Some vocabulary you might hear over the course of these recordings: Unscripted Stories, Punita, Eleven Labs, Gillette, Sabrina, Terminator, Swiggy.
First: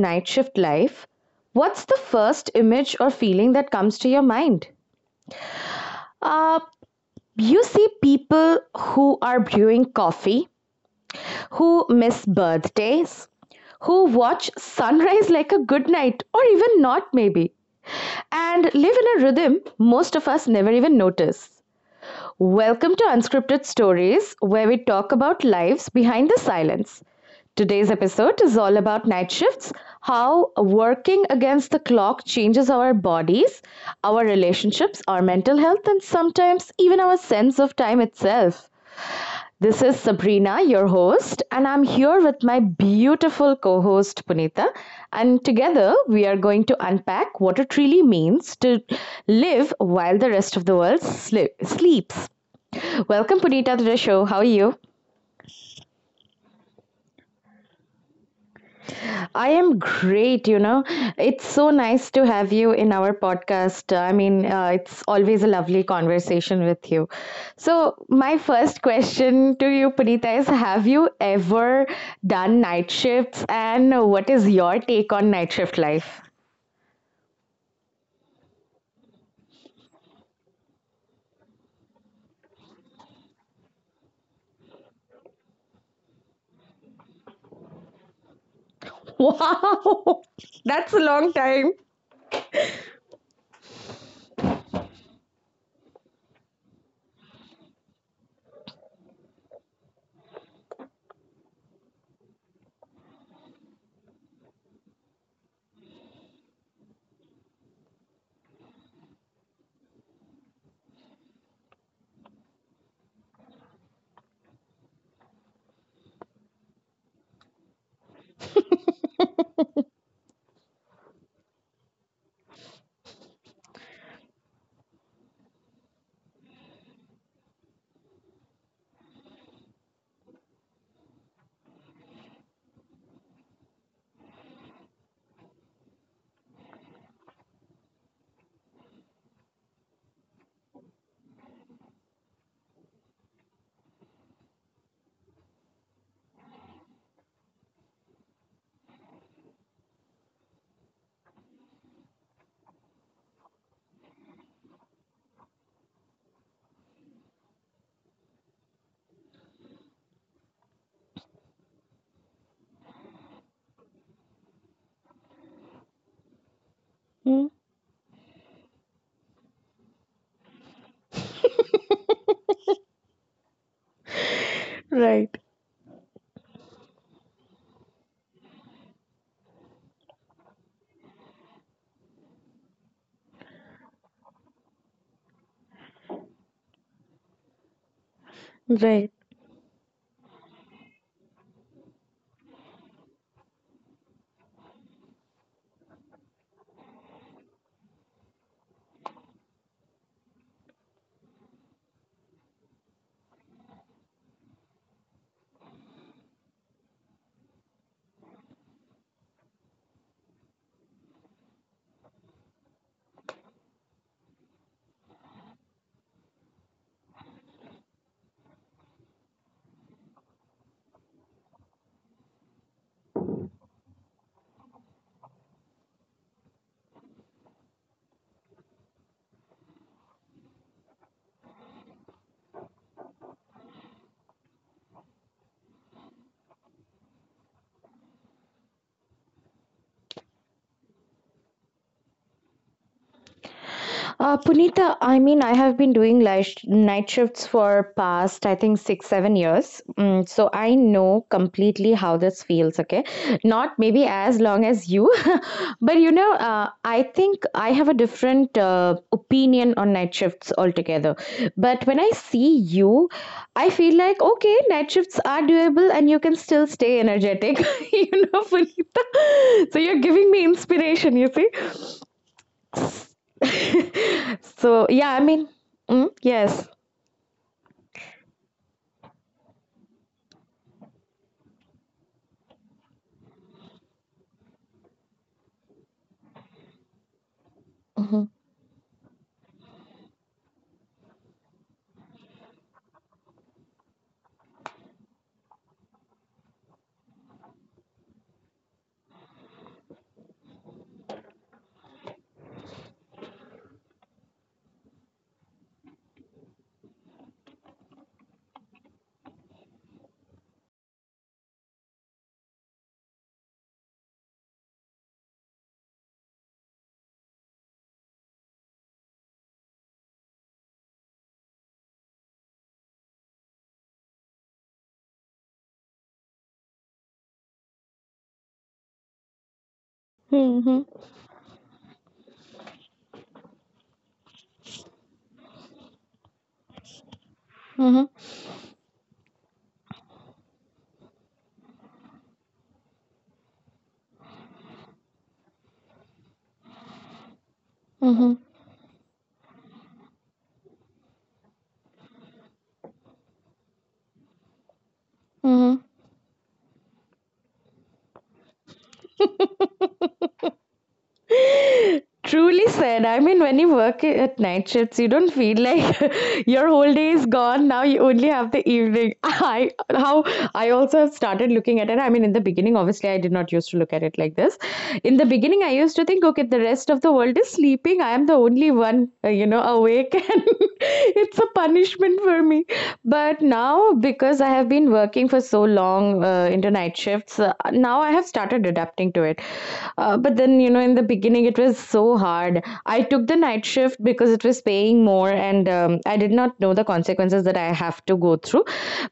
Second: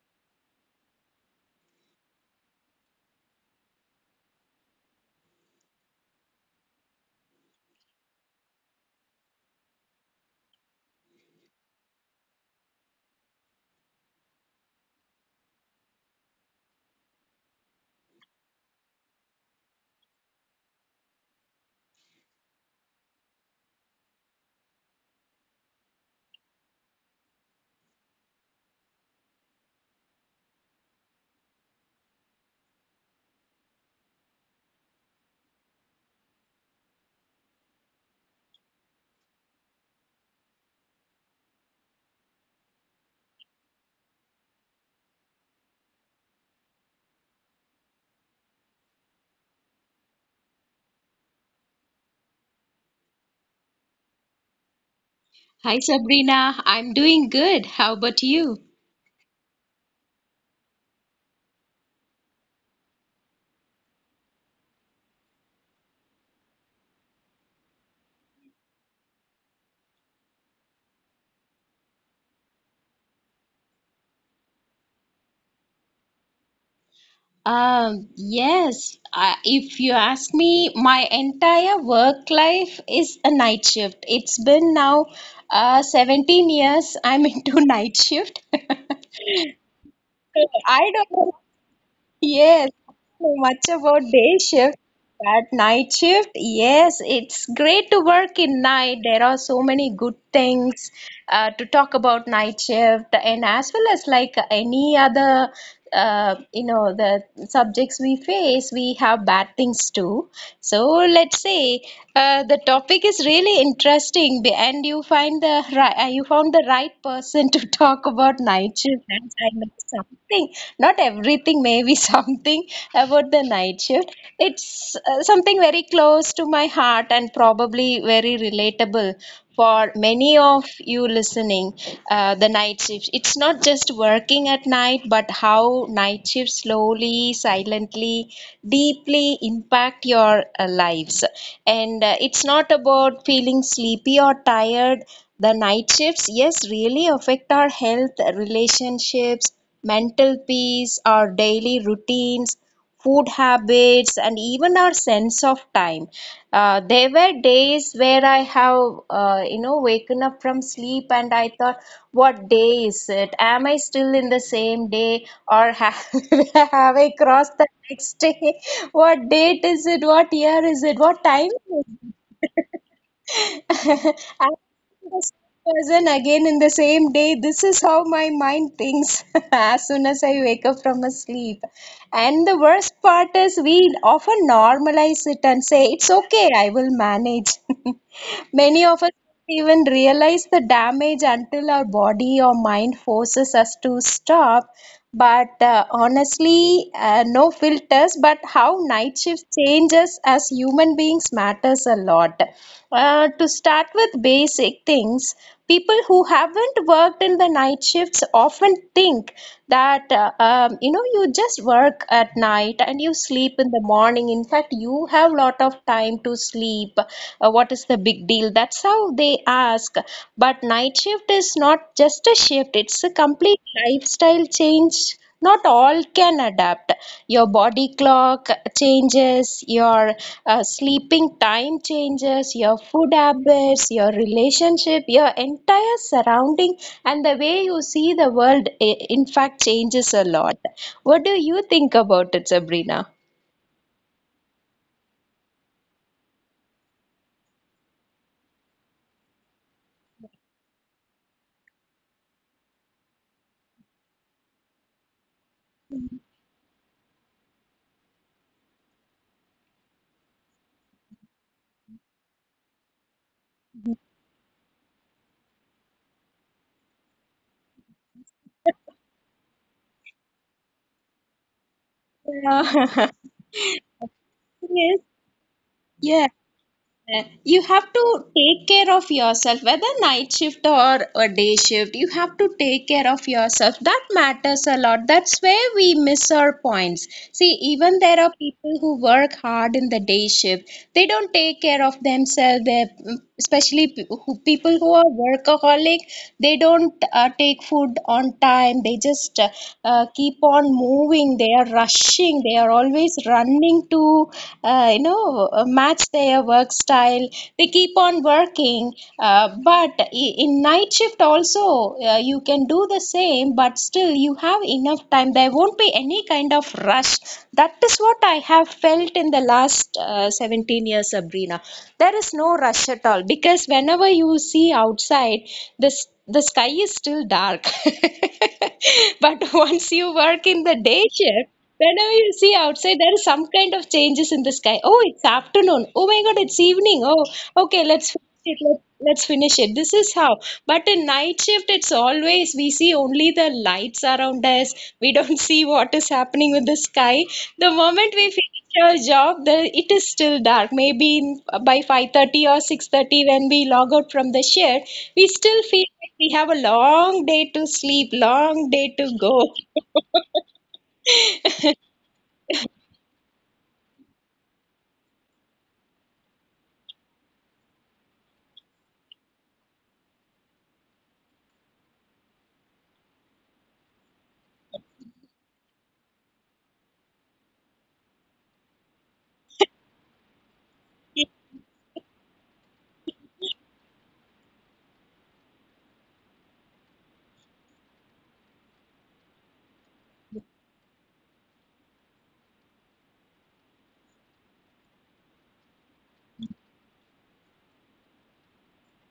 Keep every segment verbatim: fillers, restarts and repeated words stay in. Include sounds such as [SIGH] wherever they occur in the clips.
night shift life, what's the first image or feeling that comes to your mind? Uh, you see people who are brewing coffee, who miss birthdays, who watch sunrise [LAUGHS] like a good night or even not, maybe, and live in a rhythm most of us never even notice. Welcome to Unscripted Stories, where we talk about lives behind the silence. Today's episode is all about night shifts, how working against the clock changes our bodies, our relationships, our mental health, and sometimes even our sense of time itself. This is Sabrina, your host, and I'm here with my beautiful co host Punita. And together we are going to unpack what it really means to live while the rest of the world sli- sleeps. Welcome, Punita, to the show. How are you? Hi Sabrina, I'm doing good. How about you? I am great, you know. It's so nice to have you in our podcast. I mean, uh, it's always a lovely conversation with you. So, my first question to you, Punita, is: Have you ever done night shifts? And what is your take on night shift life? [LAUGHS] Um, yes, uh, if you ask me, my entire work life is a night shift. It's been now uh, seventeen years I'm into [LAUGHS] night shift. [LAUGHS] Wow, I that's a don't know long time. Yes, So much about day shift. That night shift, yes, it's great to work in night. There are so many good things uh, to talk about night shift, and as well as like any other, uh, you know, the subjects we face, we have bad things too. So let's say uh, the topic is really interesting, be- and you find the right, uh, you found the right person to [LAUGHS] talk about night shift. And I know something, not everything, maybe [LAUGHS] something about the night shift. It's uh, something very close to my heart and probably very relatable for many of you listening. Uh, the night shift. It's not just working at night, but how night shifts slowly, silently, deeply impact your uh, lives, and and uh, it's not about feeling sleepy or tired. The night shifts, yes, really affect our health, relationships, mental peace, our daily routines, food habits, and even our sense of time. Uh, there were days where I have, uh, you know waken up from sleep and I thought, what day is it? Am I still in the same day, or have, [LAUGHS] have I crossed the next day? [LAUGHS] What date is it? What year is it? What time? I'm the same person again in the same day. This is how my mind thinks [LAUGHS] as soon as I wake up from a sleep. And the worst part is we often normalize it and say, it's okay, I will manage. [LAUGHS] Many of us don't even realize the damage until our body or mind forces us to stop. But uh, honestly, uh, no filters. But how night shift changes as human beings matters a lot. Uh, to start with basic things, people who haven't worked in the night shifts often think that uh, um, you know you just work at night and you sleep in the morning. In fact, you have lot of time to sleep. Uh, what is the big deal? That's how they ask. But night shift is not just a shift; it's a complete lifestyle change. Not all can adapt. Your body clock changes, your uh, sleeping time changes, your food habits, your relationship, your entire surrounding, and the way you see the world, eh, in fact, changes a lot. What do you think about it, Sabrina? Uh, Punita, I mean, I have been doing light sh- night shifts for past, I think, six, seven years. Mm, so I know completely how this feels, okay? Not maybe as long as you, [LAUGHS] but you know, uh, I think I have a different uh, opinion on night shifts altogether. But when I see you, I feel like, okay, night shifts are doable and you can still stay energetic, [LAUGHS] you know, Punita. So you're giving me inspiration, you see? Yeah. [LAUGHS] [LAUGHS] So Yes. yeah, I mean, mm, Yeah. yes. Uh, you have to take care of yourself, whether night shift or a day shift. You have to take care of yourself. That matters a lot. That's where we miss our points. See, even there Hmm. are people who work hard in the day shift, they don't take care of themselves. They, especially pe- who- people who are workaholic, they don't uh, take food on time. They just uh, uh, keep on moving. They are rushing, they are always running to uh, you know, uh, match their work style. They keep on working, uh, but i- in night shift also, uh, you can do the same, but still you have enough time. There won't be any kind of rush. That is what I have felt in the last uh, seventeen years, Sabrina. There is no rush at all because whenever you see outside, this the sky is still dark. [LAUGHS] But once you work in the Hmm. day shift, whenever you see outside, there is some kind of changes in the sky. Oh, it's afternoon. Oh my God, it's evening. Oh, okay, Hmm. let's finish it. Let, let's finish it. This is how. But in night shift, it's always we see only the lights around us. We don't [LAUGHS] see what is happening with the sky. The moment we Hmm. finish our job, the, it is still dark. Maybe in, by five thirty or six thirty, when we log out from the shift, we still Hmm. feel like we have a long day to sleep, long day to go. Truly said. I mean, when you work i- at night shifts, you don't feel like [LAUGHS] your whole day is gone. Now you only have the evening. [LAUGHS] I how I also have started looking at it. I mean, in the beginning, obviously, I did not used to look at it like this. In the beginning, I used to think, okay, the rest of the world is sleeping. I am the only one, uh, you know, awake, [LAUGHS] and it's a punishment for me. But now, because I have been working for so long uh, into night shifts, uh, now I have started adapting to it. Uh, but then, you know, in the beginning, it was so hard. I took the night shift because it was paying more, and um, I did not know the consequences that I have to go through.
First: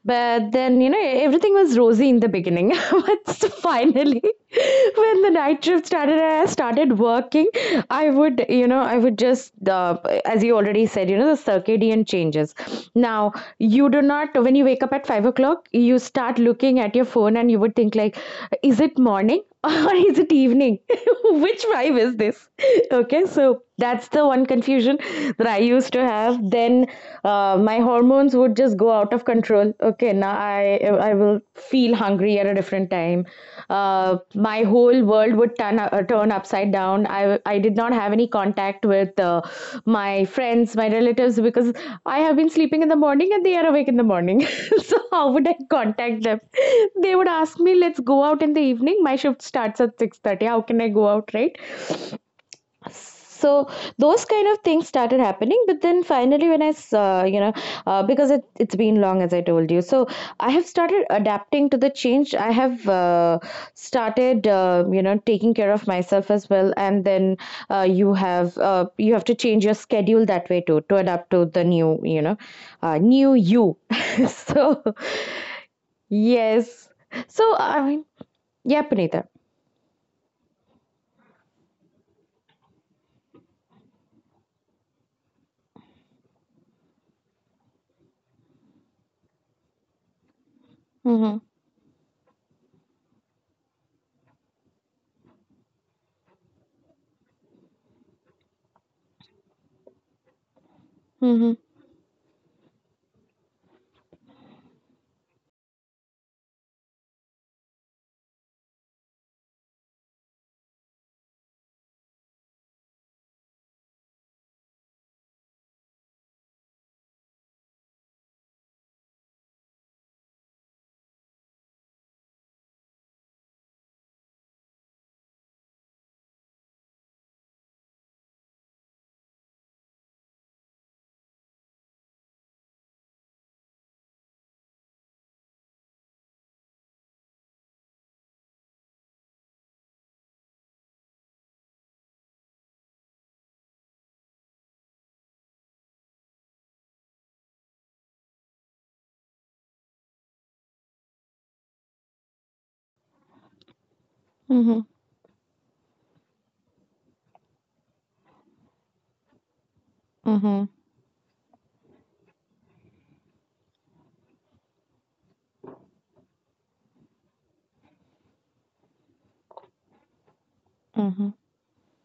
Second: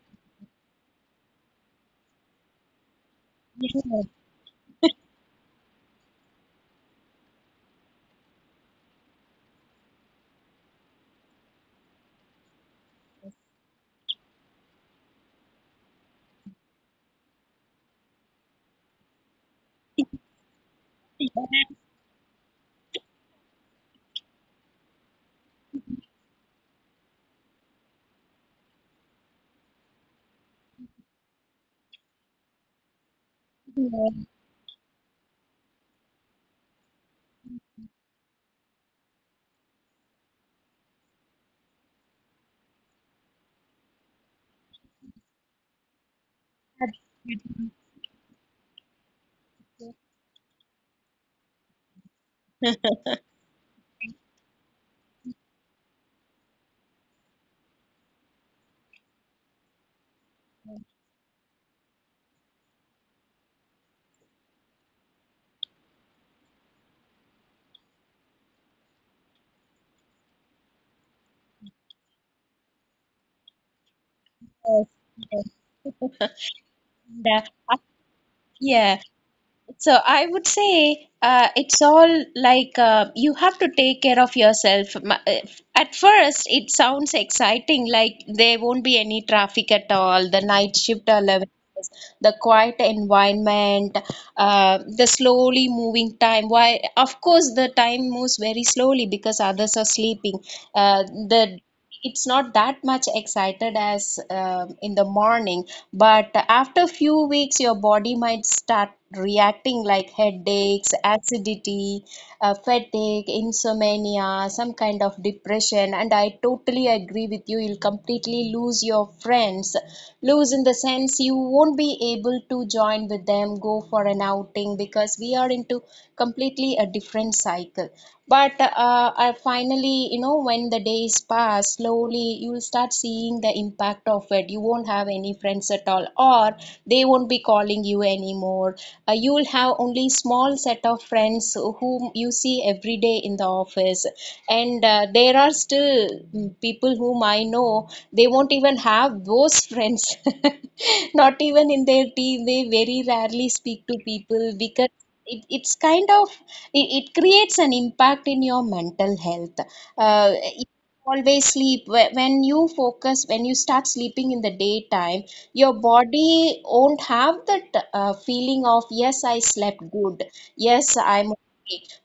But then, you know, everything was rosy in the beginning. [LAUGHS] But finally, [LAUGHS] when the night shift started and I started working, I would, you know, I would just, uh, as you already said, you know, the circadian changes. Now, you do not, when you wake up at five o'clock, you start looking at your phone and you would think, like, is it morning [LAUGHS] or is it evening? [LAUGHS] Which [LAUGHS] five is this? Okay, so that's the one confusion that I used to have. Then uh, my hormones would just go out of control. Okay, now I I will feel hungry at a different time. uh, Yeah, my whole world would turn uh, turn upside down. I I did not have any contact with uh, my friends, my relatives because I have been sleeping in the morning and they are awake in the morning. [LAUGHS] So how would I contact them? They would ask me, "Let's go out in the evening. My shift starts at six thirty. How can I go out, right?" So those kind of things started happening, but then finally when I, uh, you know uh, because it, it's been long as I told you, so I have started adapting to the change. I have uh, started uh, you know, taking care of myself as well. And then uh, you have uh, you have to change your schedule that way too, to adapt to the new, you know, uh, new you. [LAUGHS] So yes, yes. yes. And, So uh, I I- mean, yeah, yeah. Punita. So I would say uh, it's all like, uh, you have to take care of yourself. M- uh, At first, it sounds exciting, like there won't be any traffic at all, the night shift Mm-hmm. allowances, the quiet environment, uh, the slowly moving time. Why? Of course, the time moves very slowly because others are sleeping. Uh, mm-hmm. the It's not that much excited as um, in the morning, but after few weeks your body might start reacting like headaches, acidity, uh, fatigue, insomnia, some kind of depression. And I totally agree with you, you'll completely lose your friends. Lose in the sense, you won't be able to join with them, go for an outing, getting, because we are into completely a different cycle. But uh, I finally, you know, when the days pass slowly, you'll start seeing the impact of it. You won't have any friends at all, or they won't be calling you anymore. Uh, you'll have only small set of friends whom you see every day in the office. And uh, there are still mm, people whom i I know they won't even have those friends. [LAUGHS] Not even in their team, they very rarely speak to people Mm-hmm. because it, it's kind of, it, it creates an impact in your mental health. Uh, Mm-hmm. if you always sleep, wh- when you focus, when you start sleeping in the daytime, your body won't have that uh, feeling of, yes, I slept good, yes, Mm-hmm. I'm.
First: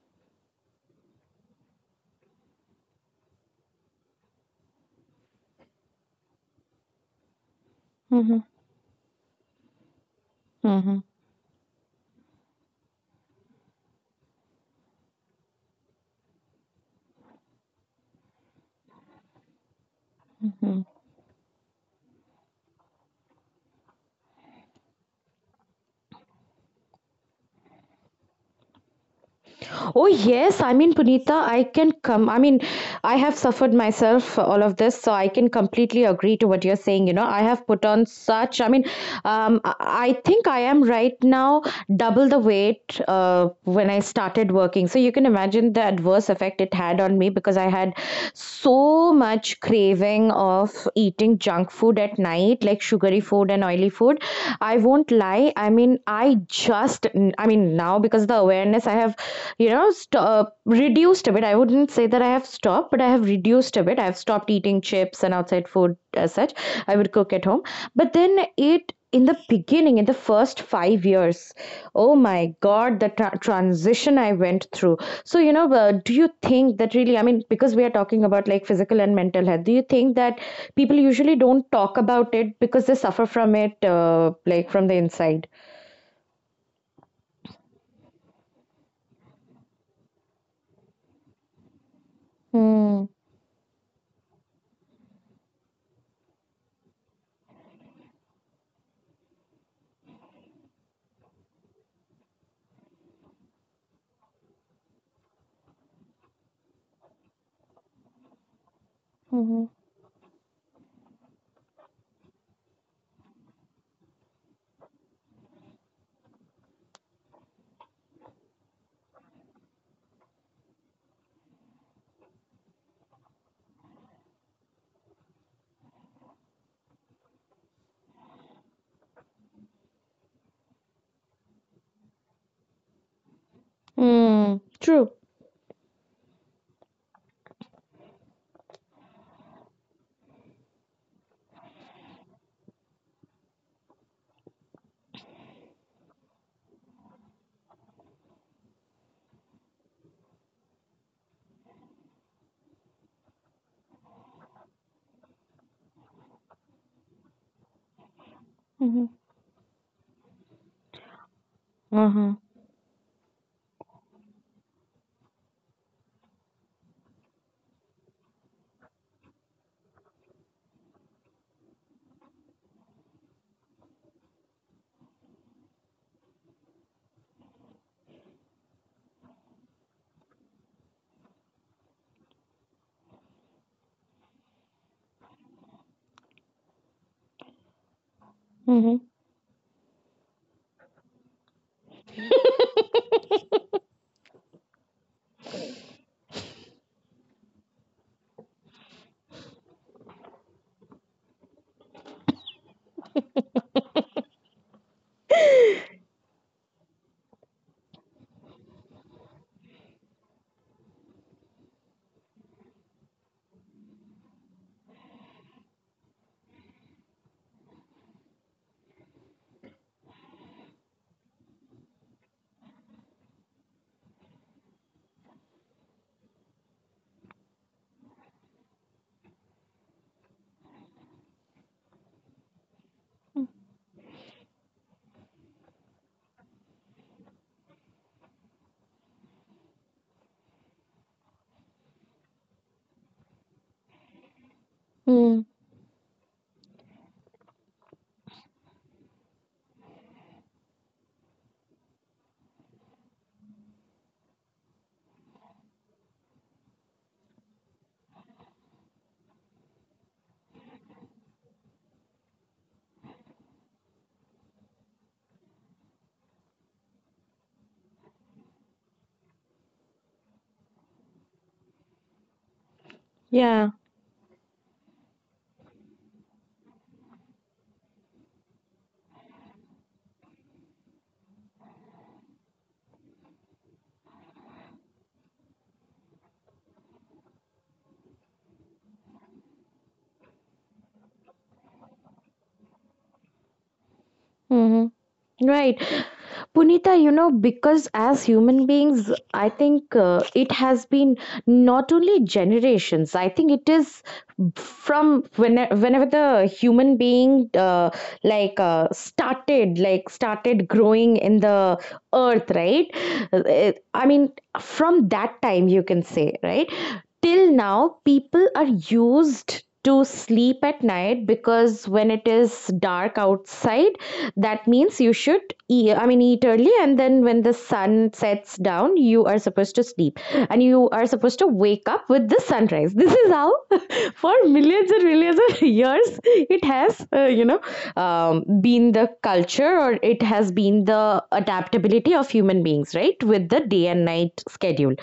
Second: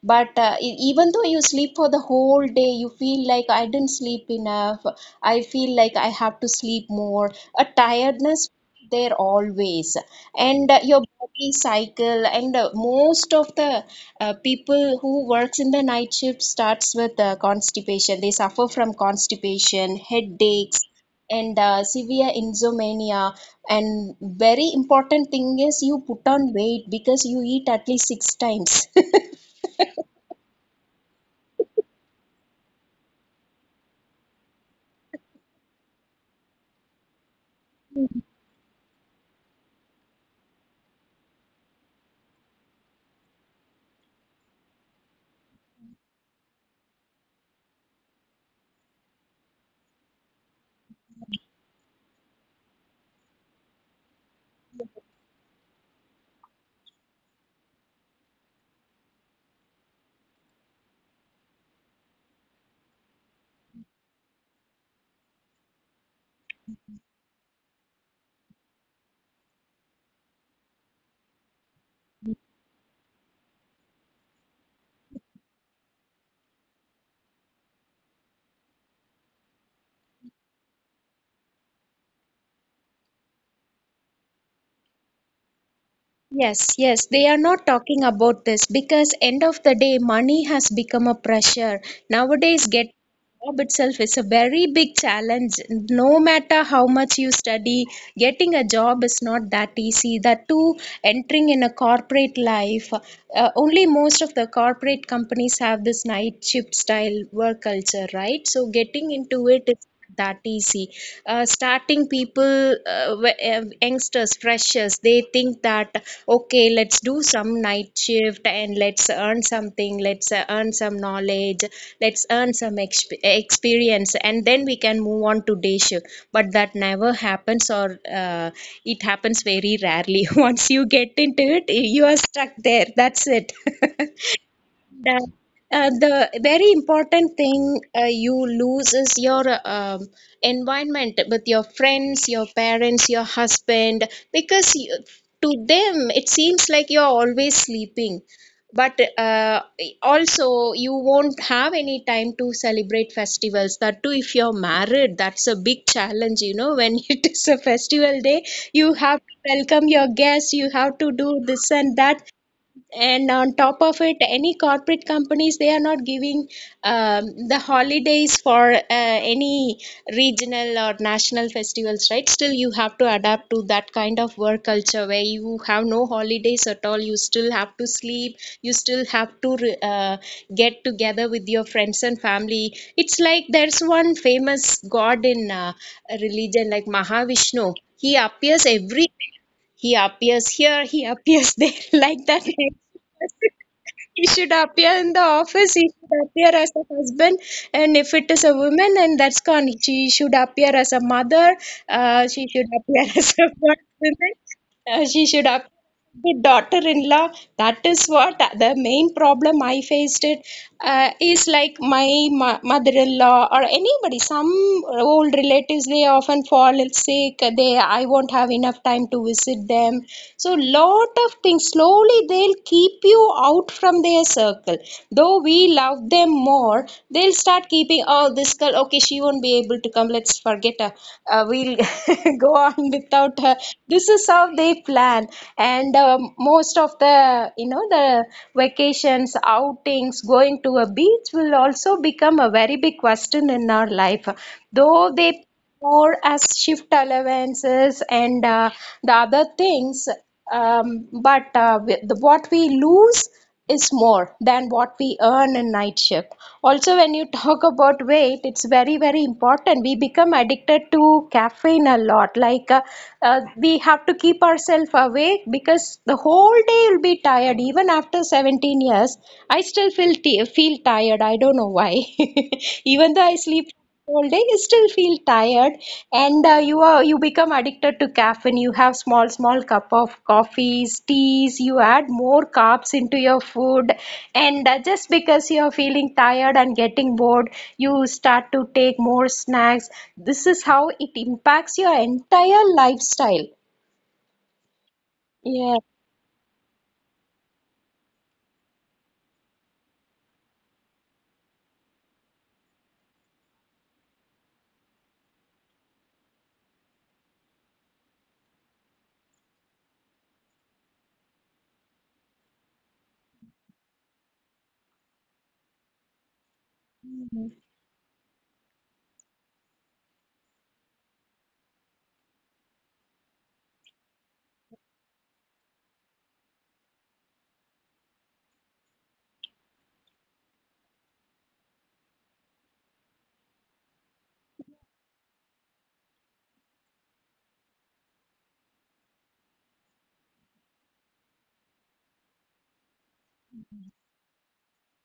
But uh, e- even though you sleep for the whole day, you feel like, I didn't sleep enough. I feel like I have to sleep more. A tiredness there always, and uh, Mm-hmm. your body cycle. And uh, most of the uh, people who works in the night shift starts with uh, constipation. They suffer from constipation, headaches, Mhm. and uh, severe insomnia. And very important thing is you put on weight because you eat at least six times. Oh, yes. I mean, Punita, I can come. I mean, I have suffered myself for all of this, so I can completely agree to what you're saying. You know, I have put on such, I mean, um, I I think I am right now double the weight uh, when I started working. So you can imagine the adverse effect it had on me, because I had so much craving of eating junk food at night, like sugary food and oily food. I won't lie. I mean, I just, I mean, now because the awareness I have, you know, st- uh, reduced a bit. I wouldn't say that I have stopped, but I have reduced a bit. I've stopped eating chips and outside food as such. I would cook at home. But then it, in the beginning, in the first five years, oh my God, the tra- transition I went through. So, you know, uh, do you think that really, I mean, because we are talking about like physical and mental health, do you think that people usually don't talk about it because they suffer from it, uh, like from the inside? Yes, yes, they are not talking about this because end of the day, money has become a pressure. Nowadays, get Hmm. job itself is a very big challenge. No matter how much you study, getting a job is not that easy. That too, entering in a corporate life, uh, only most of the corporate companies have this night shift style work culture, right? So getting into it Mm-hmm. is that easy. Uh, starting people, uh, wh- uh, youngsters, freshers, they think that, okay, let's do some night shift and let's earn something, let's uh, earn some knowledge, let's earn some exp- experience, and then we can move on to day shift. But that never happens, or uh, it happens very rarely. [LAUGHS] Once you get into it, you are stuck there. That's it. [LAUGHS] Mm, true. That, uh, the very important thing uh, you lose is your uh, um, environment with your friends, your parents, your husband, because you, to them it seems like you're always sleeping. But uh, also, you won't have any time to celebrate festivals. That too, if you're married, that's a big challenge, you know. When [LAUGHS] it is a festival day, you Mm-hmm. have to welcome your guests, you have to do this and that, Uh-huh. and on top of it, any corporate companies, they are not giving um, the holidays for uh, any regional or national festivals, right? Still you have to adapt to that kind of work culture where you have no holidays at all. You still have to sleep, you still have to re- uh, get together with your friends and family. It's like there's one famous god in uh, religion, like Mahavishnu. He appears Mm-hmm. every, he appears here, he appears there, [LAUGHS] like that. [LAUGHS] He should appear in the office, he should appear as a husband, and if it is a woman, then that's gone. She should appear as a mother, uh, she should appear [LAUGHS] as a woman, uh, she should appear the daughter-in-law. That is what the main problem I faced it, uh, is like my mo- mother-in-law or anybody, some old relatives, they often fall ill, sick. They, I won't have enough time to visit them. So lot of things slowly, they'll keep you out from their circle, though we love them more. They'll start keeping, oh, this girl, okay, she won't be able to come, let's forget her, uh, we'll [LAUGHS] go on without her. This is how they plan plan and um, most of the, you know, the vacations, outings, going to a beach will also become a very big question in our life. Though they Mm, more as shift allowances and uh, the other things, um, but uh, with the, what we lose is more than what we earn in night shift. Also, when you talk about weight, it's very, very important. We become addicted to caffeine a lot. Like, uh, uh, we have to keep ourselves awake because the whole day you'll be tired. Even after seventeen years, I still feel, t- feel tired. I don't know why. [LAUGHS] Even though I yeah. sleep all day, you still feel tired, and uh, you are you become addicted to caffeine. You have small small cup of coffees, teas. You add more carbs into your food, and uh, just because you are feeling tired and getting bored, you start to take more snacks. This is how it impacts your entire lifestyle. Mhm. Yeah. Right. Punita, you know, because as human beings, I think uh, it has been not only generations, I think it is from when, whenever the human being uh, like uh, started, like started growing in the earth, right? Uh, I mean, from that time, you can say, right? Mhm. Till now people are used to sleep at night, because when it is dark outside, that means you should eat, I mean, eat early. And then when the sun sets down you are supposed to sleep, and you are supposed to wake up with the sunrise. This is how [LAUGHS] for millions and millions of [LAUGHS] years it has uh, you know um, been the culture, or it it has been the adaptability of human beings, right, with the day and night schedule.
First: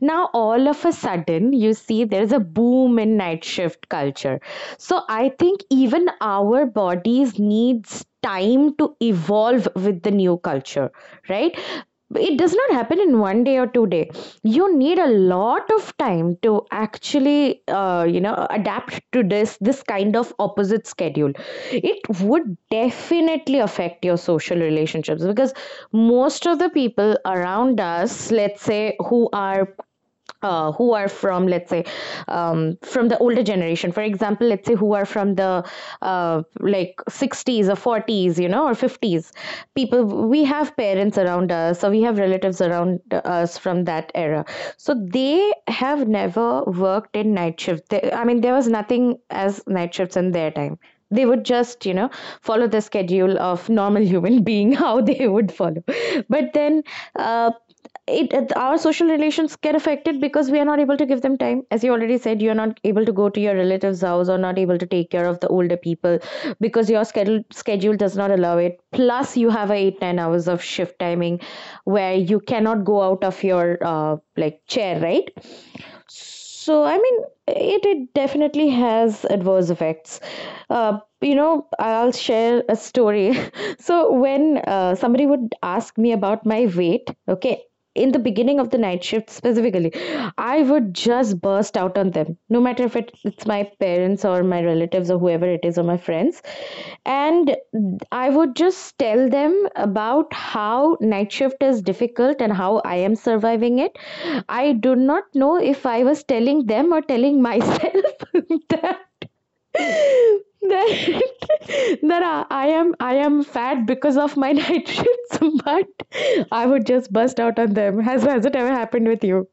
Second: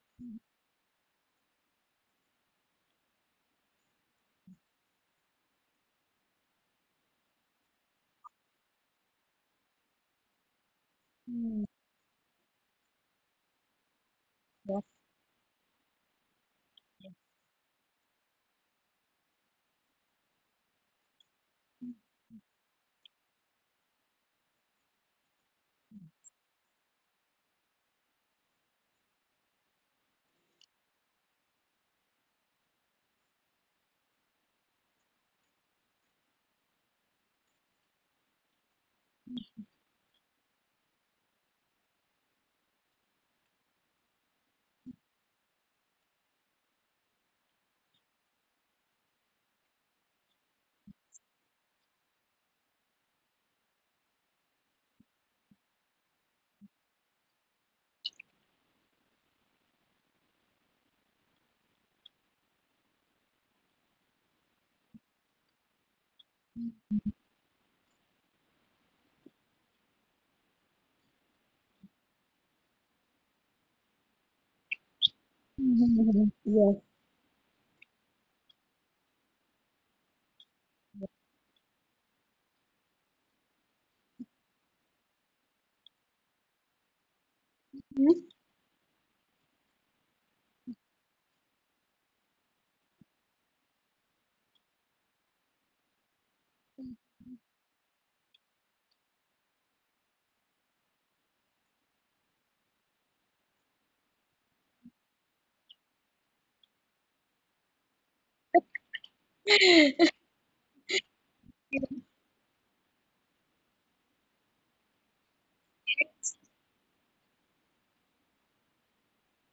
Now, all of a sudden, you see there's a boom in night shift culture. So, I think even our bodies needs time to evolve with the new culture, right. It does not happen in one day or two day. You Yeah. need a lot of time to actually uh, you know, adapt to this this kind of opposite schedule. It would definitely affect your social relationships because most of the people around us, let's say, who are uh, who are from, let's say, um, from the older generation. For example, let's say who are from the uh, like sixties or forties, you know, or fifties. People, we have parents around us, so we have relatives around us from that era. So they have never worked in night shift. they, I mean, there was nothing as night shifts in their time. They would just, you know, follow the schedule of normal [LAUGHS] human being, how they would follow. But then uh, it our social relations get affected, because we are not able to give them time. As you already said, you're not able to go to your relatives house or not able to take care of the older people, because your schedule schedule does not allow it. Plus you have a eight nine hours of shift timing where you cannot go out of your uh, like chair, right? Mhm. So I mean, it, it definitely has adverse effects. uh, you know, I'll share a story. [LAUGHS] So when uh, somebody would ask me about my weight, okay, in the beginning of the night shift specifically, I would just burst out on them, no matter if it, it's my parents or my relatives or whoever it is or my friends. And I would just tell them about how night shift is difficult and how I am surviving it. I do not know if I was telling them or telling myself. [LAUGHS] that that Yeah. [LAUGHS] [LAUGHS] that I I am I am fat because of my [LAUGHS] night shifts, but I would just bust out on them. Has has it ever happened with you?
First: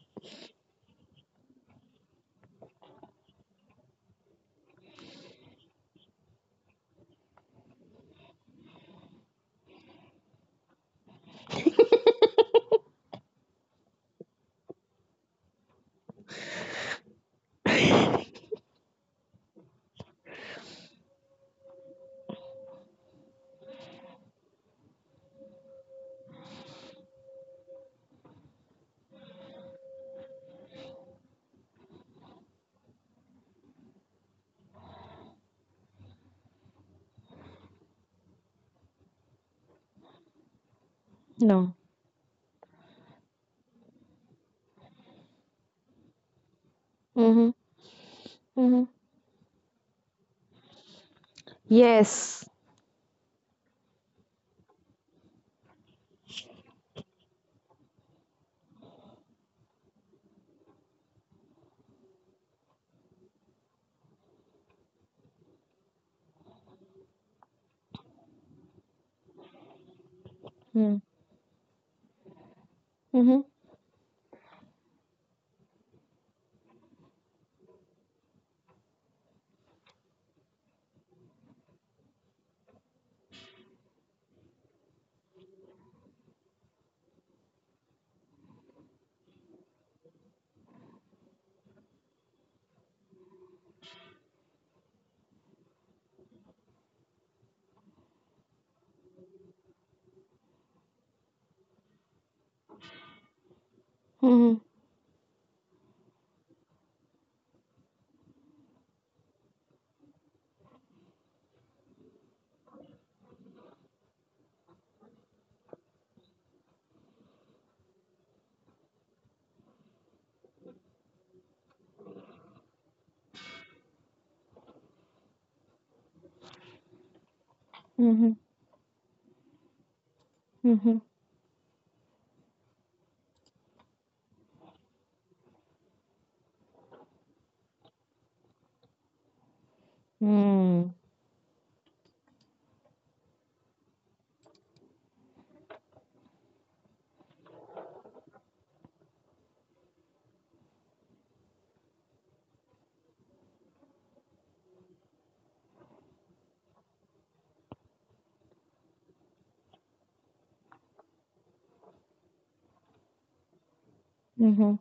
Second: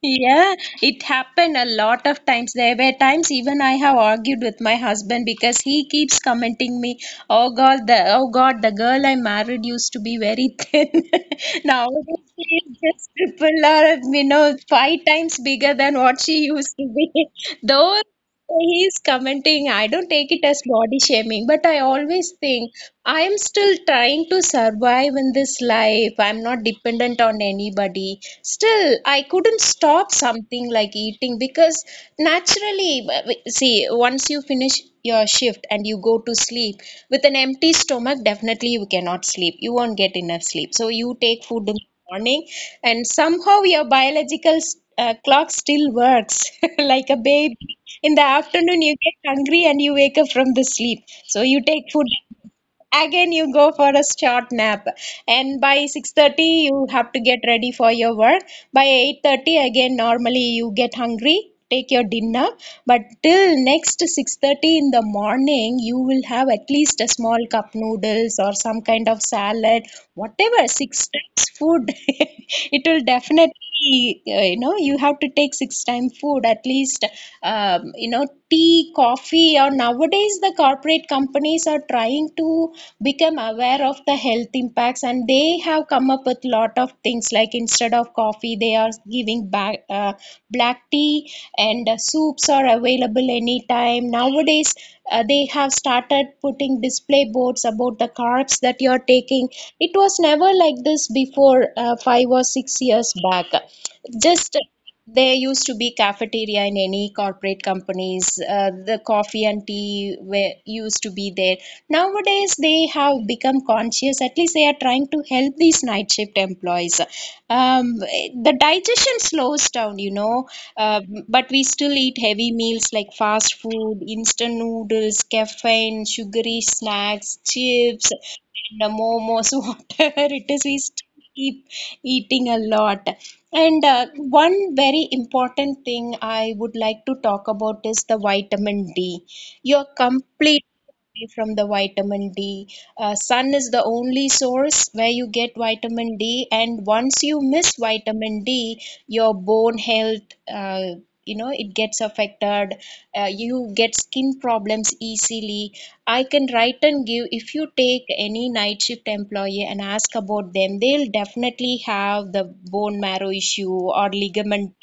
Yeah, it happened a lot of times. There were times even I have argued with my husband because he keeps commenting me, "Oh God, the oh God, the girl I married used to be very thin. [LAUGHS] Nowadays she is just triple or you know five times bigger than what she used to be." [LAUGHS] Those He's commenting, I don't take it as body shaming, but I always think I am still trying to survive in this life. I'm not dependent on anybody. Still, I couldn't stop something like eating because naturally, see, once you finish your shift and you go to sleep with an empty stomach, definitely you cannot sleep. You won't get enough sleep. So you take food No. in the morning, and somehow your biological uh, clock still works [LAUGHS] like a Mhm. baby. In the afternoon, Mhm. you get hungry and you wake up from the sleep. So you take food. Yes. Again, you go for a short nap, and by six thirty, you have to get ready for your work. By eight thirty, again, normally you get hungry, take your dinner. But till next six thirty in the morning, you will have at least a small cup noodles or some kind of salad, whatever. Mm. Six times food, [LAUGHS] it will Mhm. definitely tea, uh, you know you have to take six time food at least. Um, you know tea, coffee, or nowadays the corporate companies are trying to become aware of the health impacts, and they have come up with lot of things like instead of coffee, they they are giving back uh, black tea. And uh, soups are available anytime nowadays. Uh, they have started putting display boards about the carbs that you're taking. It was never like this before uh, five or six years back. just Mhm. uh, there used to be cafeteria in any corporate companies. Uh, the coffee and tea were used to be there. Nowadays, they have become conscious. At least they are trying to help these night shift employees. Um, the digestion slows down, you know, uh, but we still eat heavy meals like fast food, instant noodles, caffeine, sugary snacks, chips, Mhm. and the momos, [LAUGHS] whatever it is, we Mhm. still keep eating a lot. And uh, one very important thing I would like to talk about is the vitamin D. You're complete from the vitamin D. Uh, sun is the only source where you get vitamin D, and once you miss vitamin D, your bone health, uh, you know, it gets affected. Uh, you get skin problems easily. I can write and give if you take any night shift employee and ask about them, they'll definitely have the bone marrow issue or ligament Mhm.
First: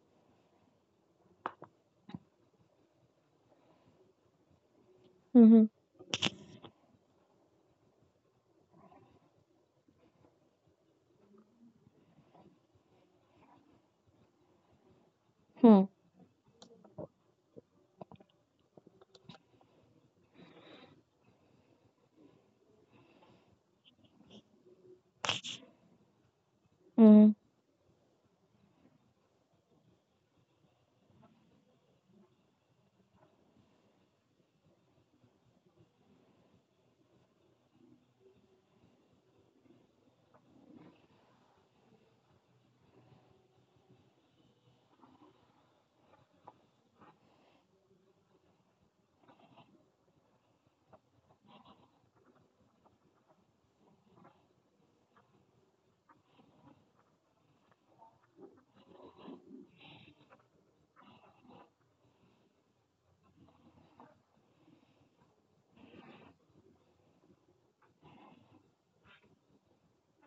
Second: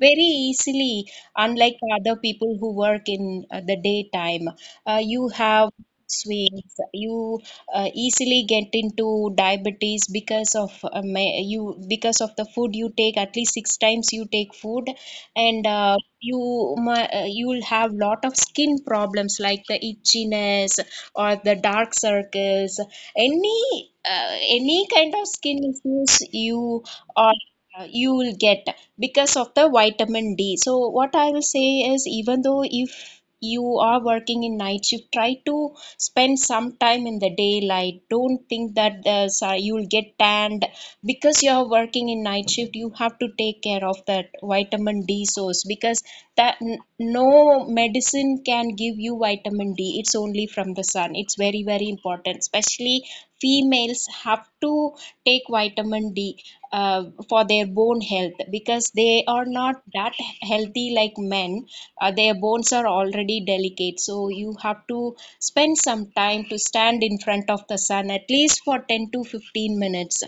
very easily, unlike other people who work in uh, the daytime. Uh, you Mhm. have swings. You uh, easily get into diabetes because of uh, ma- you because of the food you take. At least six times you take food, and Mhm. uh, you mi- uh, you will have lot of skin problems like the itchiness or the dark circles. Any uh, any kind of skin issues you Mhm. are Mhm. uh, you will get because of the vitamin D. So, what I will say is, even though if you are working in night shift, try to spend some time in the daylight. Don't think that the, sorry, you will get tanned because you are working in night shift. You have to take care of that vitamin D source because that n- no medicine can give you vitamin D. It's only from the sun. It's very, very important, especially females have to take vitamin D uh, for their bone health because they are not that healthy like men. Uh, their bones are already delicate, so you have to spend some time to stand in front of the sun at least for ten to fifteen minutes,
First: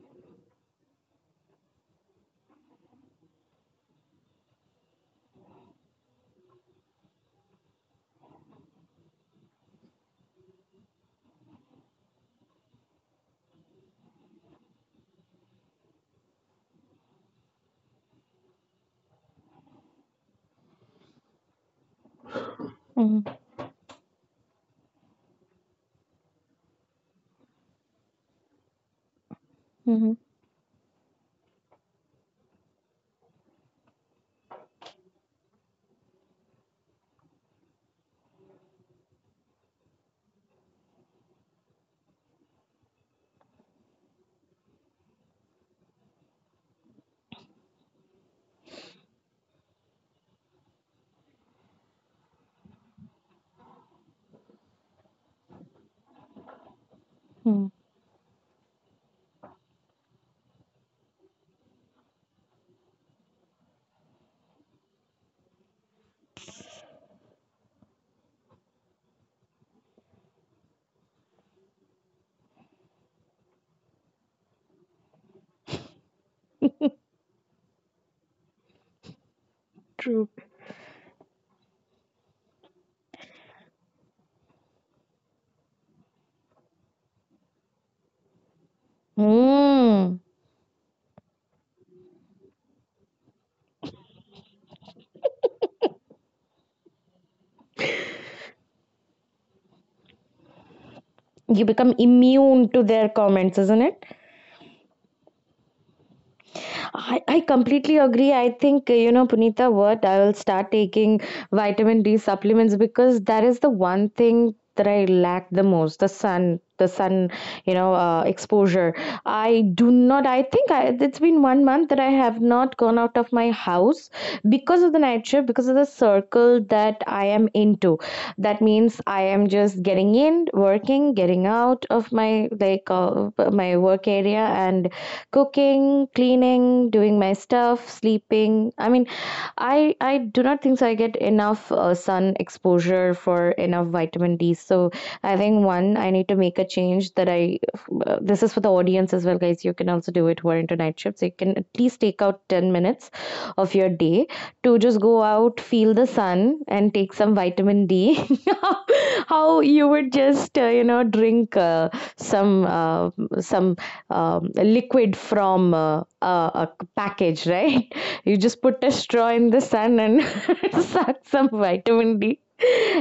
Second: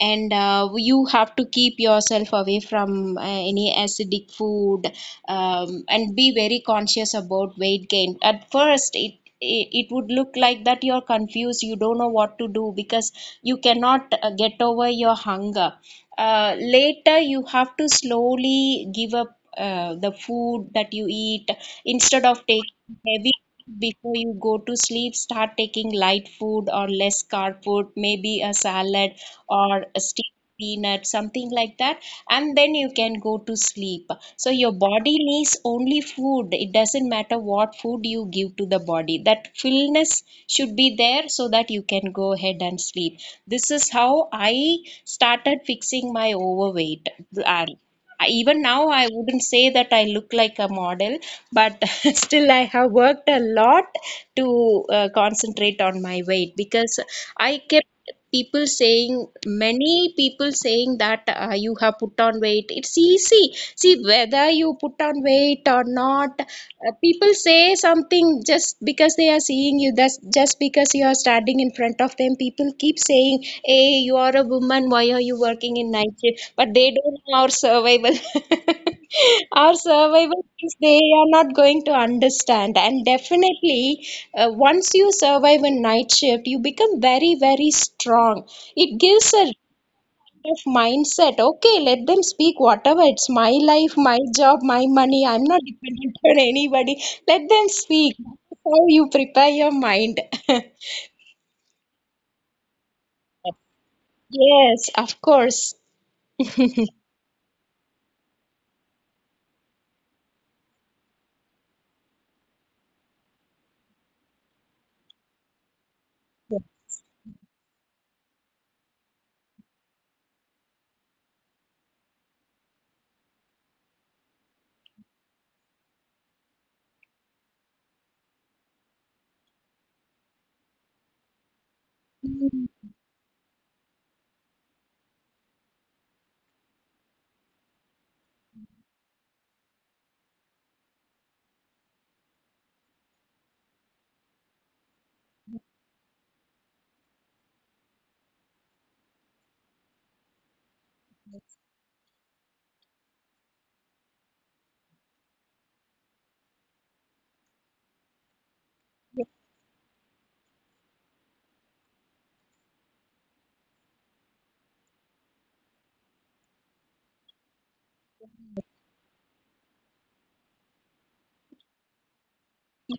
and uh, you have to keep yourself away from uh, any acidic food, um, and be very conscious about weight gain. At first, it it would look like that you're confused, you don't know what to do because you cannot uh, get over your hunger. Uh, later, you have to slowly give up uh, the food that you eat. Instead of taking Mhm. heavy before you go to sleep, start taking light food or less carb food, maybe a salad, or a Mhm. steak, peanut, something like that, and then you can go to sleep. So your body needs only food. It doesn't matter what food you give to the body, that fullness should be there so that you can go ahead and sleep. This is how I started fixing my overweight. uh, I- Even now, I wouldn't say that I look like a model, but [LAUGHS] still I have worked a lot to uh, concentrate on my weight because I Mhm. kept people saying many people saying that, uh, you have put on weight, it's easy body. See, whether you put on weight or not, uh, people say something just because they are seeing you. That's just because you are standing in front of them. People keep saying, "Hey, you are a woman. Why are you working in night shift?" But they don't know our survival. [LAUGHS] Our True. survival things, they are not going to understand. And definitely, uh, once you survive a night shift, you become very, very strong. It gives a Mm. of mindset. Okay, let them speak whatever. It's my life, my job, my money. I'm not dependent [LAUGHS] on anybody. Let them speak. That's how you prepare your mind. [LAUGHS] You become immune to their comments, isn't it? Yes, of course. I, I completely agree. I think, uh, you know, Punita, what I will start taking vitamin D supplements, because that is the one thing that I lack the most: the sun, the sun, you know, uh, exposure. I do not, I think I, it's been one month that I have not gone out of my house, because of the night shift, because of the circle that I am into. That means I am just getting in, working, getting out of my, like, uh, my work area and cooking, cleaning, doing my stuff, sleeping. I mean, I I do not think so. I get enough uh, sun exposure for enough vitamin D. So I think one, I need to make a change that I. Uh, this is for the audience as well, guys. You can also do it who are into night shifts. You can at least take out ten minutes of your day to just go out, feel the sun, and take some vitamin D. [LAUGHS] How you would just uh, you know, drink uh, some uh, some um, liquid from uh, a, a package, right? You just put a straw in the sun and [LAUGHS] suck some vitamin D.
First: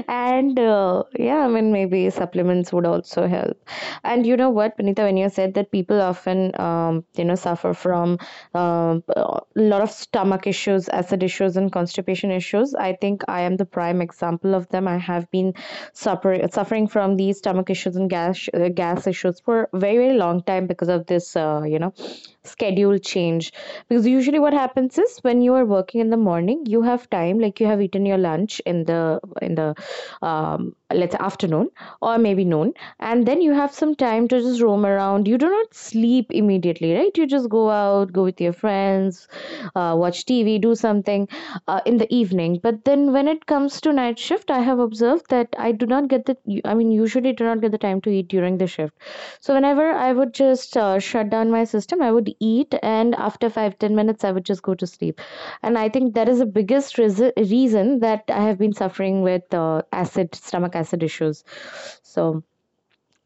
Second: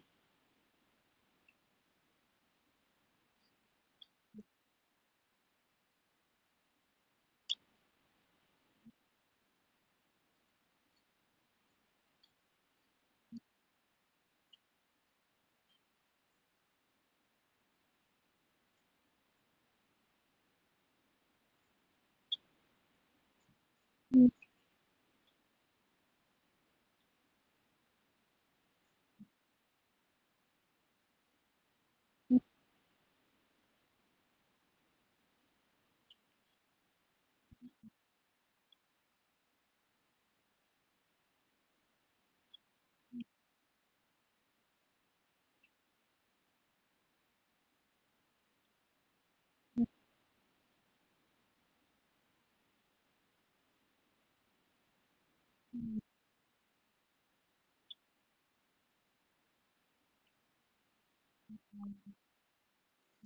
And uh, yeah, I mean, maybe supplements would also help. And you know what, Panita, when you said that people often, um, you know, suffer from um, a lot of stomach issues, acid issues, and constipation issues, I think I am the prime example of them. I have been suffer- suffering from these stomach issues and gas, uh, gas issues for a very, very long time because of this, uh, you know, schedule change. Because usually what happens is when you are working in the morning, you have time, like you have eaten your lunch in the in the um, let's say afternoon or maybe noon, and then you have some time to just roam around. You do not sleep immediately, right? You just go out, go with your friends, uh, watch T V, do something uh, in the evening. But then when it comes to night shift, I have observed that I do not get the, I mean, usually do not get the time to eat during the shift. So whenever I would just uh, shut down my system, I would eat and after five ten minutes I would just go to sleep. And I think that is the biggest reason reason that I have been suffering with uh, acid stomach acid issues. So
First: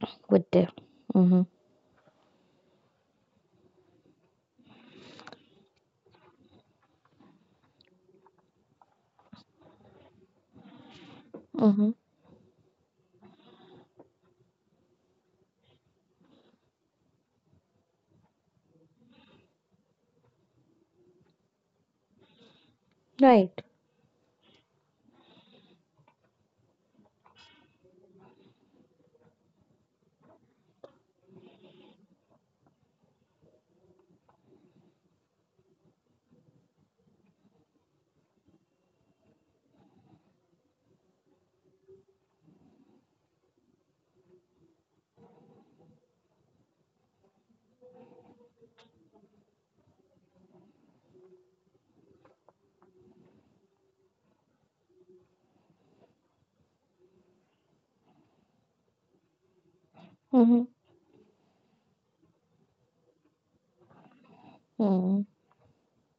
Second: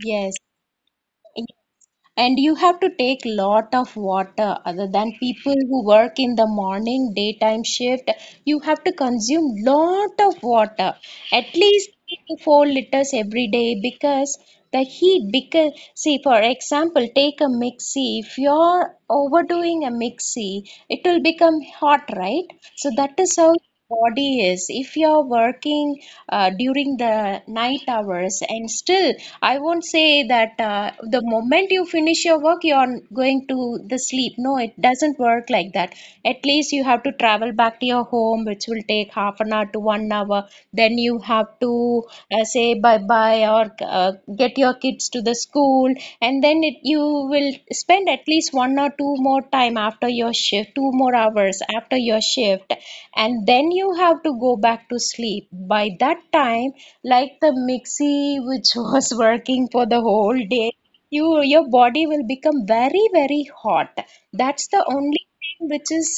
Yes. good day. Mm-hmm. And you have to take lot of water. Other than people who work in the morning daytime shift, you have to consume lot of water at least Mm-hmm. three to four liters every day because the heat. Because see, for example, take a mixie. If you're overdoing a mixie, it will become hot, right? So that is how Right. body is. If you're working uh, during the night hours and still, I won't say that uh, the moment you finish your work, you're going to the sleep. No, it doesn't work like that. At least you have to travel back to your home, which will take half an hour to one hour. Then you have to uh, say bye bye, or uh, get your kids to the school, and then it, you will spend at least one or two more time after your shift, two more hours after your shift, and then you have to go back to sleep. By that time, like the mixie which [LAUGHS] was working for the whole Mm-hmm. day, you your body will become very, very hot. That's the Mm-hmm. only thing which is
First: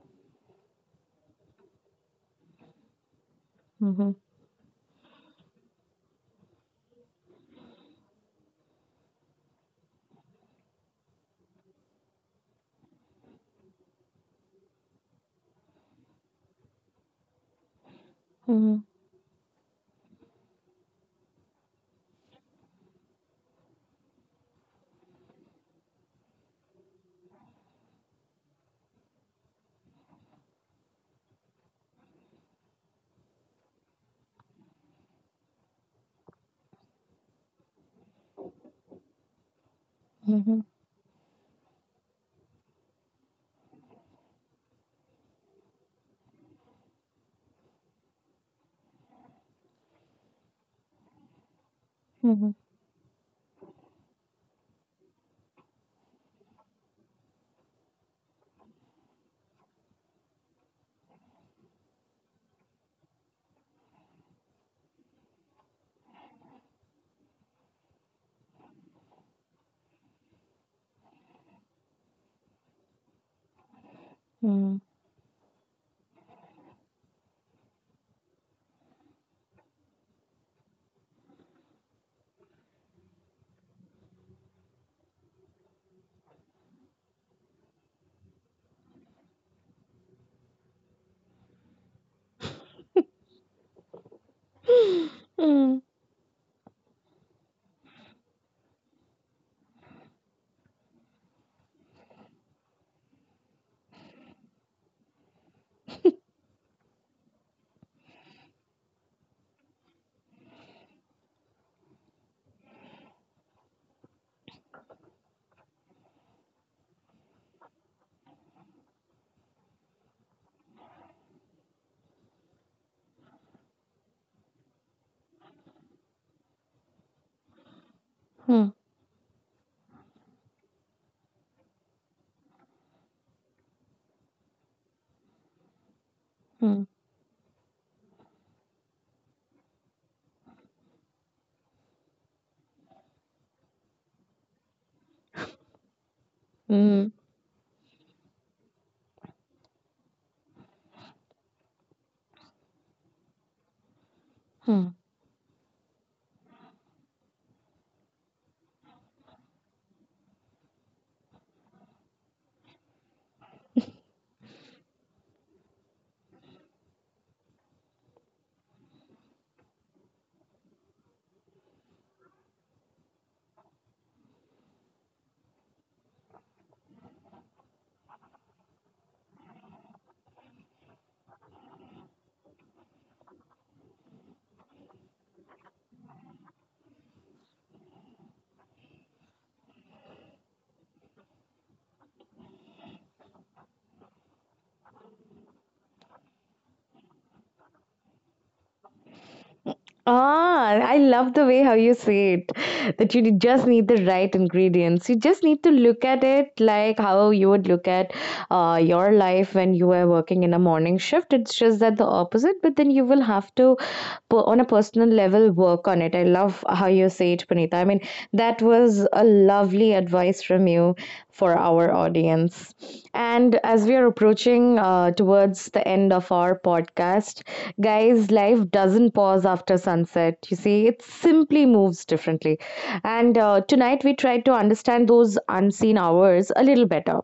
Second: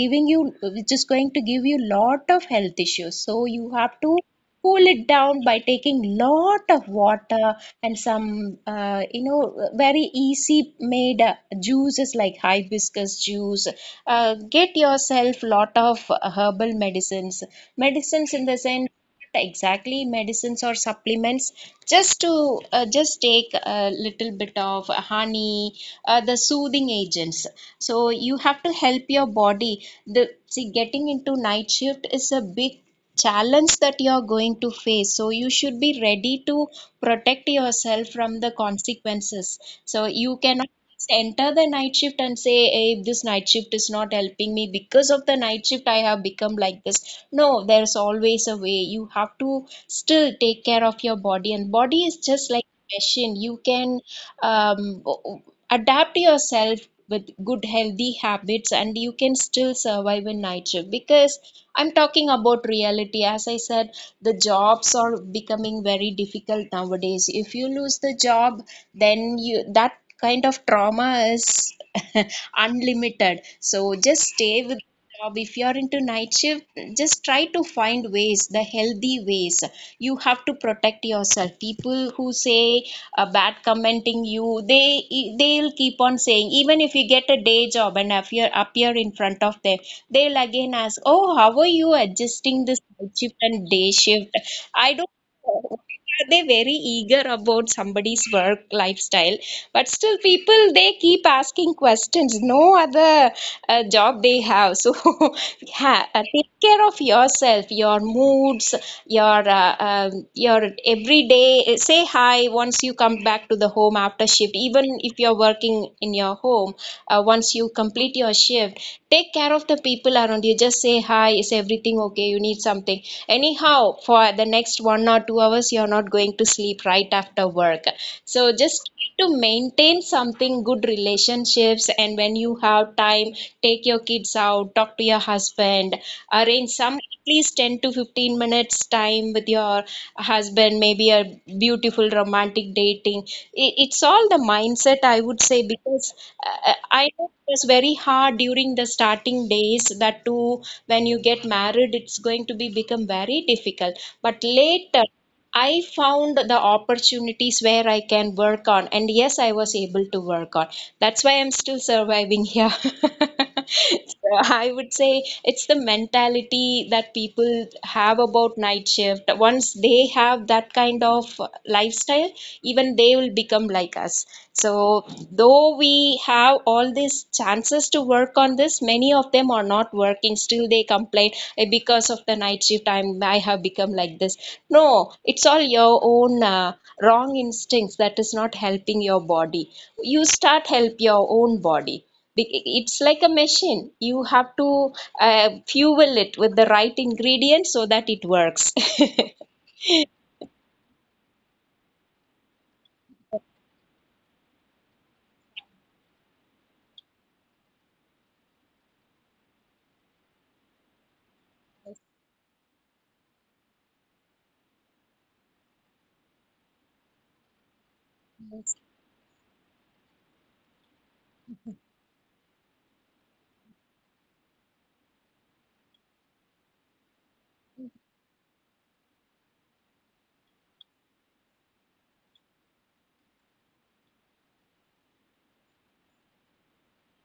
giving you which is going to give you lot of health issues, so you have Mm-hmm. to cool it down by taking lot of water and some uh, you know very easy made uh, juices like hibiscus juice. Uh, get yourself lot of herbal medicines. Medicines in the sense, not exactly medicines or supplements, just to uh, just take a little bit of honey, uh, the soothing agents. So you have to help your body. The see getting into night shift is a big challenge that you're going to face. So you should be ready to protect yourself from the consequences. So you Mm-hmm. cannot just enter the night shift and say, hey, this night shift is not helping me, because of the night shift, I have become like this. No, there's always a way. You have to still take care of your body, and body is Mm-hmm. just like a machine. You can um, adapt yourself with good healthy habits, and you can still survive in night shift because I'm talking about reality. As I said, the jobs are becoming very difficult nowadays. If you lose the job, then you, that kind of trauma is [LAUGHS] unlimited. So just stay Mm-hmm. with job. If you're into night shift, just try to find ways, the healthy ways. You have to protect yourself. People who say a bad commenting you, they e, they'll keep on saying even if you get a day job and appear appear in front of them. They'll again ask, oh, how are you adjusting this night shift and day shift? I [GASPS] don't know, Mm-hmm. are they very eager about somebody's work lifestyle? But still people, they keep asking questions, no other uh, job they have. So [LAUGHS] ha- uh, take care of yourself, your moods, your uh, um, your everyday. Uh, say hi once you come back to the home after shift. Even if you're working in your home, uh, once you complete your shift shift, take care of the people around you, just say hi, is everything okay, you need something? Anyhow, for the next one or two hours, you're not going to sleep right after work, so Mm-hmm. just to maintain something good relationships, and when you have time, take your kids out, talk to your husband, arrange Hmm. some least ten to fifteen minutes time with your husband, maybe a beautiful romantic dating. I- it's all the mindset, I would say, because uh, I Hmm. know it was very hard during the starting days, that too when you get married, it's going to be become very difficult, but Hmm. later I found the opportunities where I can work on, and yes, I was able to work on. That's why I'm still surviving here. [LAUGHS] [LAUGHS] So I would say it's the mentality that people have about night shift. Once they have that kind of lifestyle, even they will become like us. So, though we have all these chances to work on this, many of them are not working. Still, they complain, "Eh, because of the night shift. I'm I have become like this. No, it's all your own uh, wrong instincts that is not helping your body. You start help your own body. Be- It's like a machine. You have to uh, fuel it with the right ingredients so that it works." [LAUGHS] Ah, I love the way how you say it. That you need- just need the right ingredients. You just need to look at it like how you would look at uh, your life when you were working in a morning shift. It's just that the opposite, but then you will have to per- on a personal level work on it. I love how you say it, Punita. I mean, that Yes. was a lovely advice from you for our audience. And as we are approaching uh, towards the end of our podcast, guys, life doesn't pause after sunset. You see, it simply moves differently. And uh, tonight we tried to understand those unseen hours a little better.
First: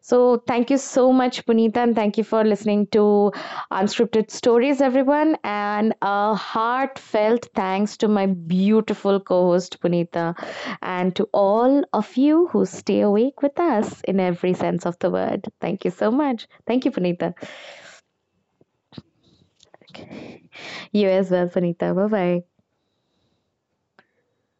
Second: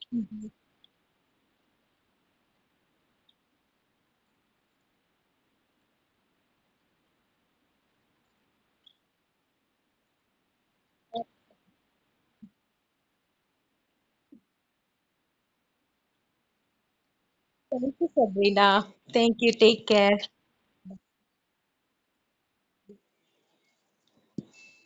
So, thank you so much, Punita, and thank you for listening to Unscripted Stories, everyone. And a heartfelt thanks to my beautiful co host, Punita, and to all of you who stay awake with us in every sense of the word. Thank you so much. Thank you, Punita. Thank you, Sabrina. Thank you. Take care. You as well, Punita. Bye bye.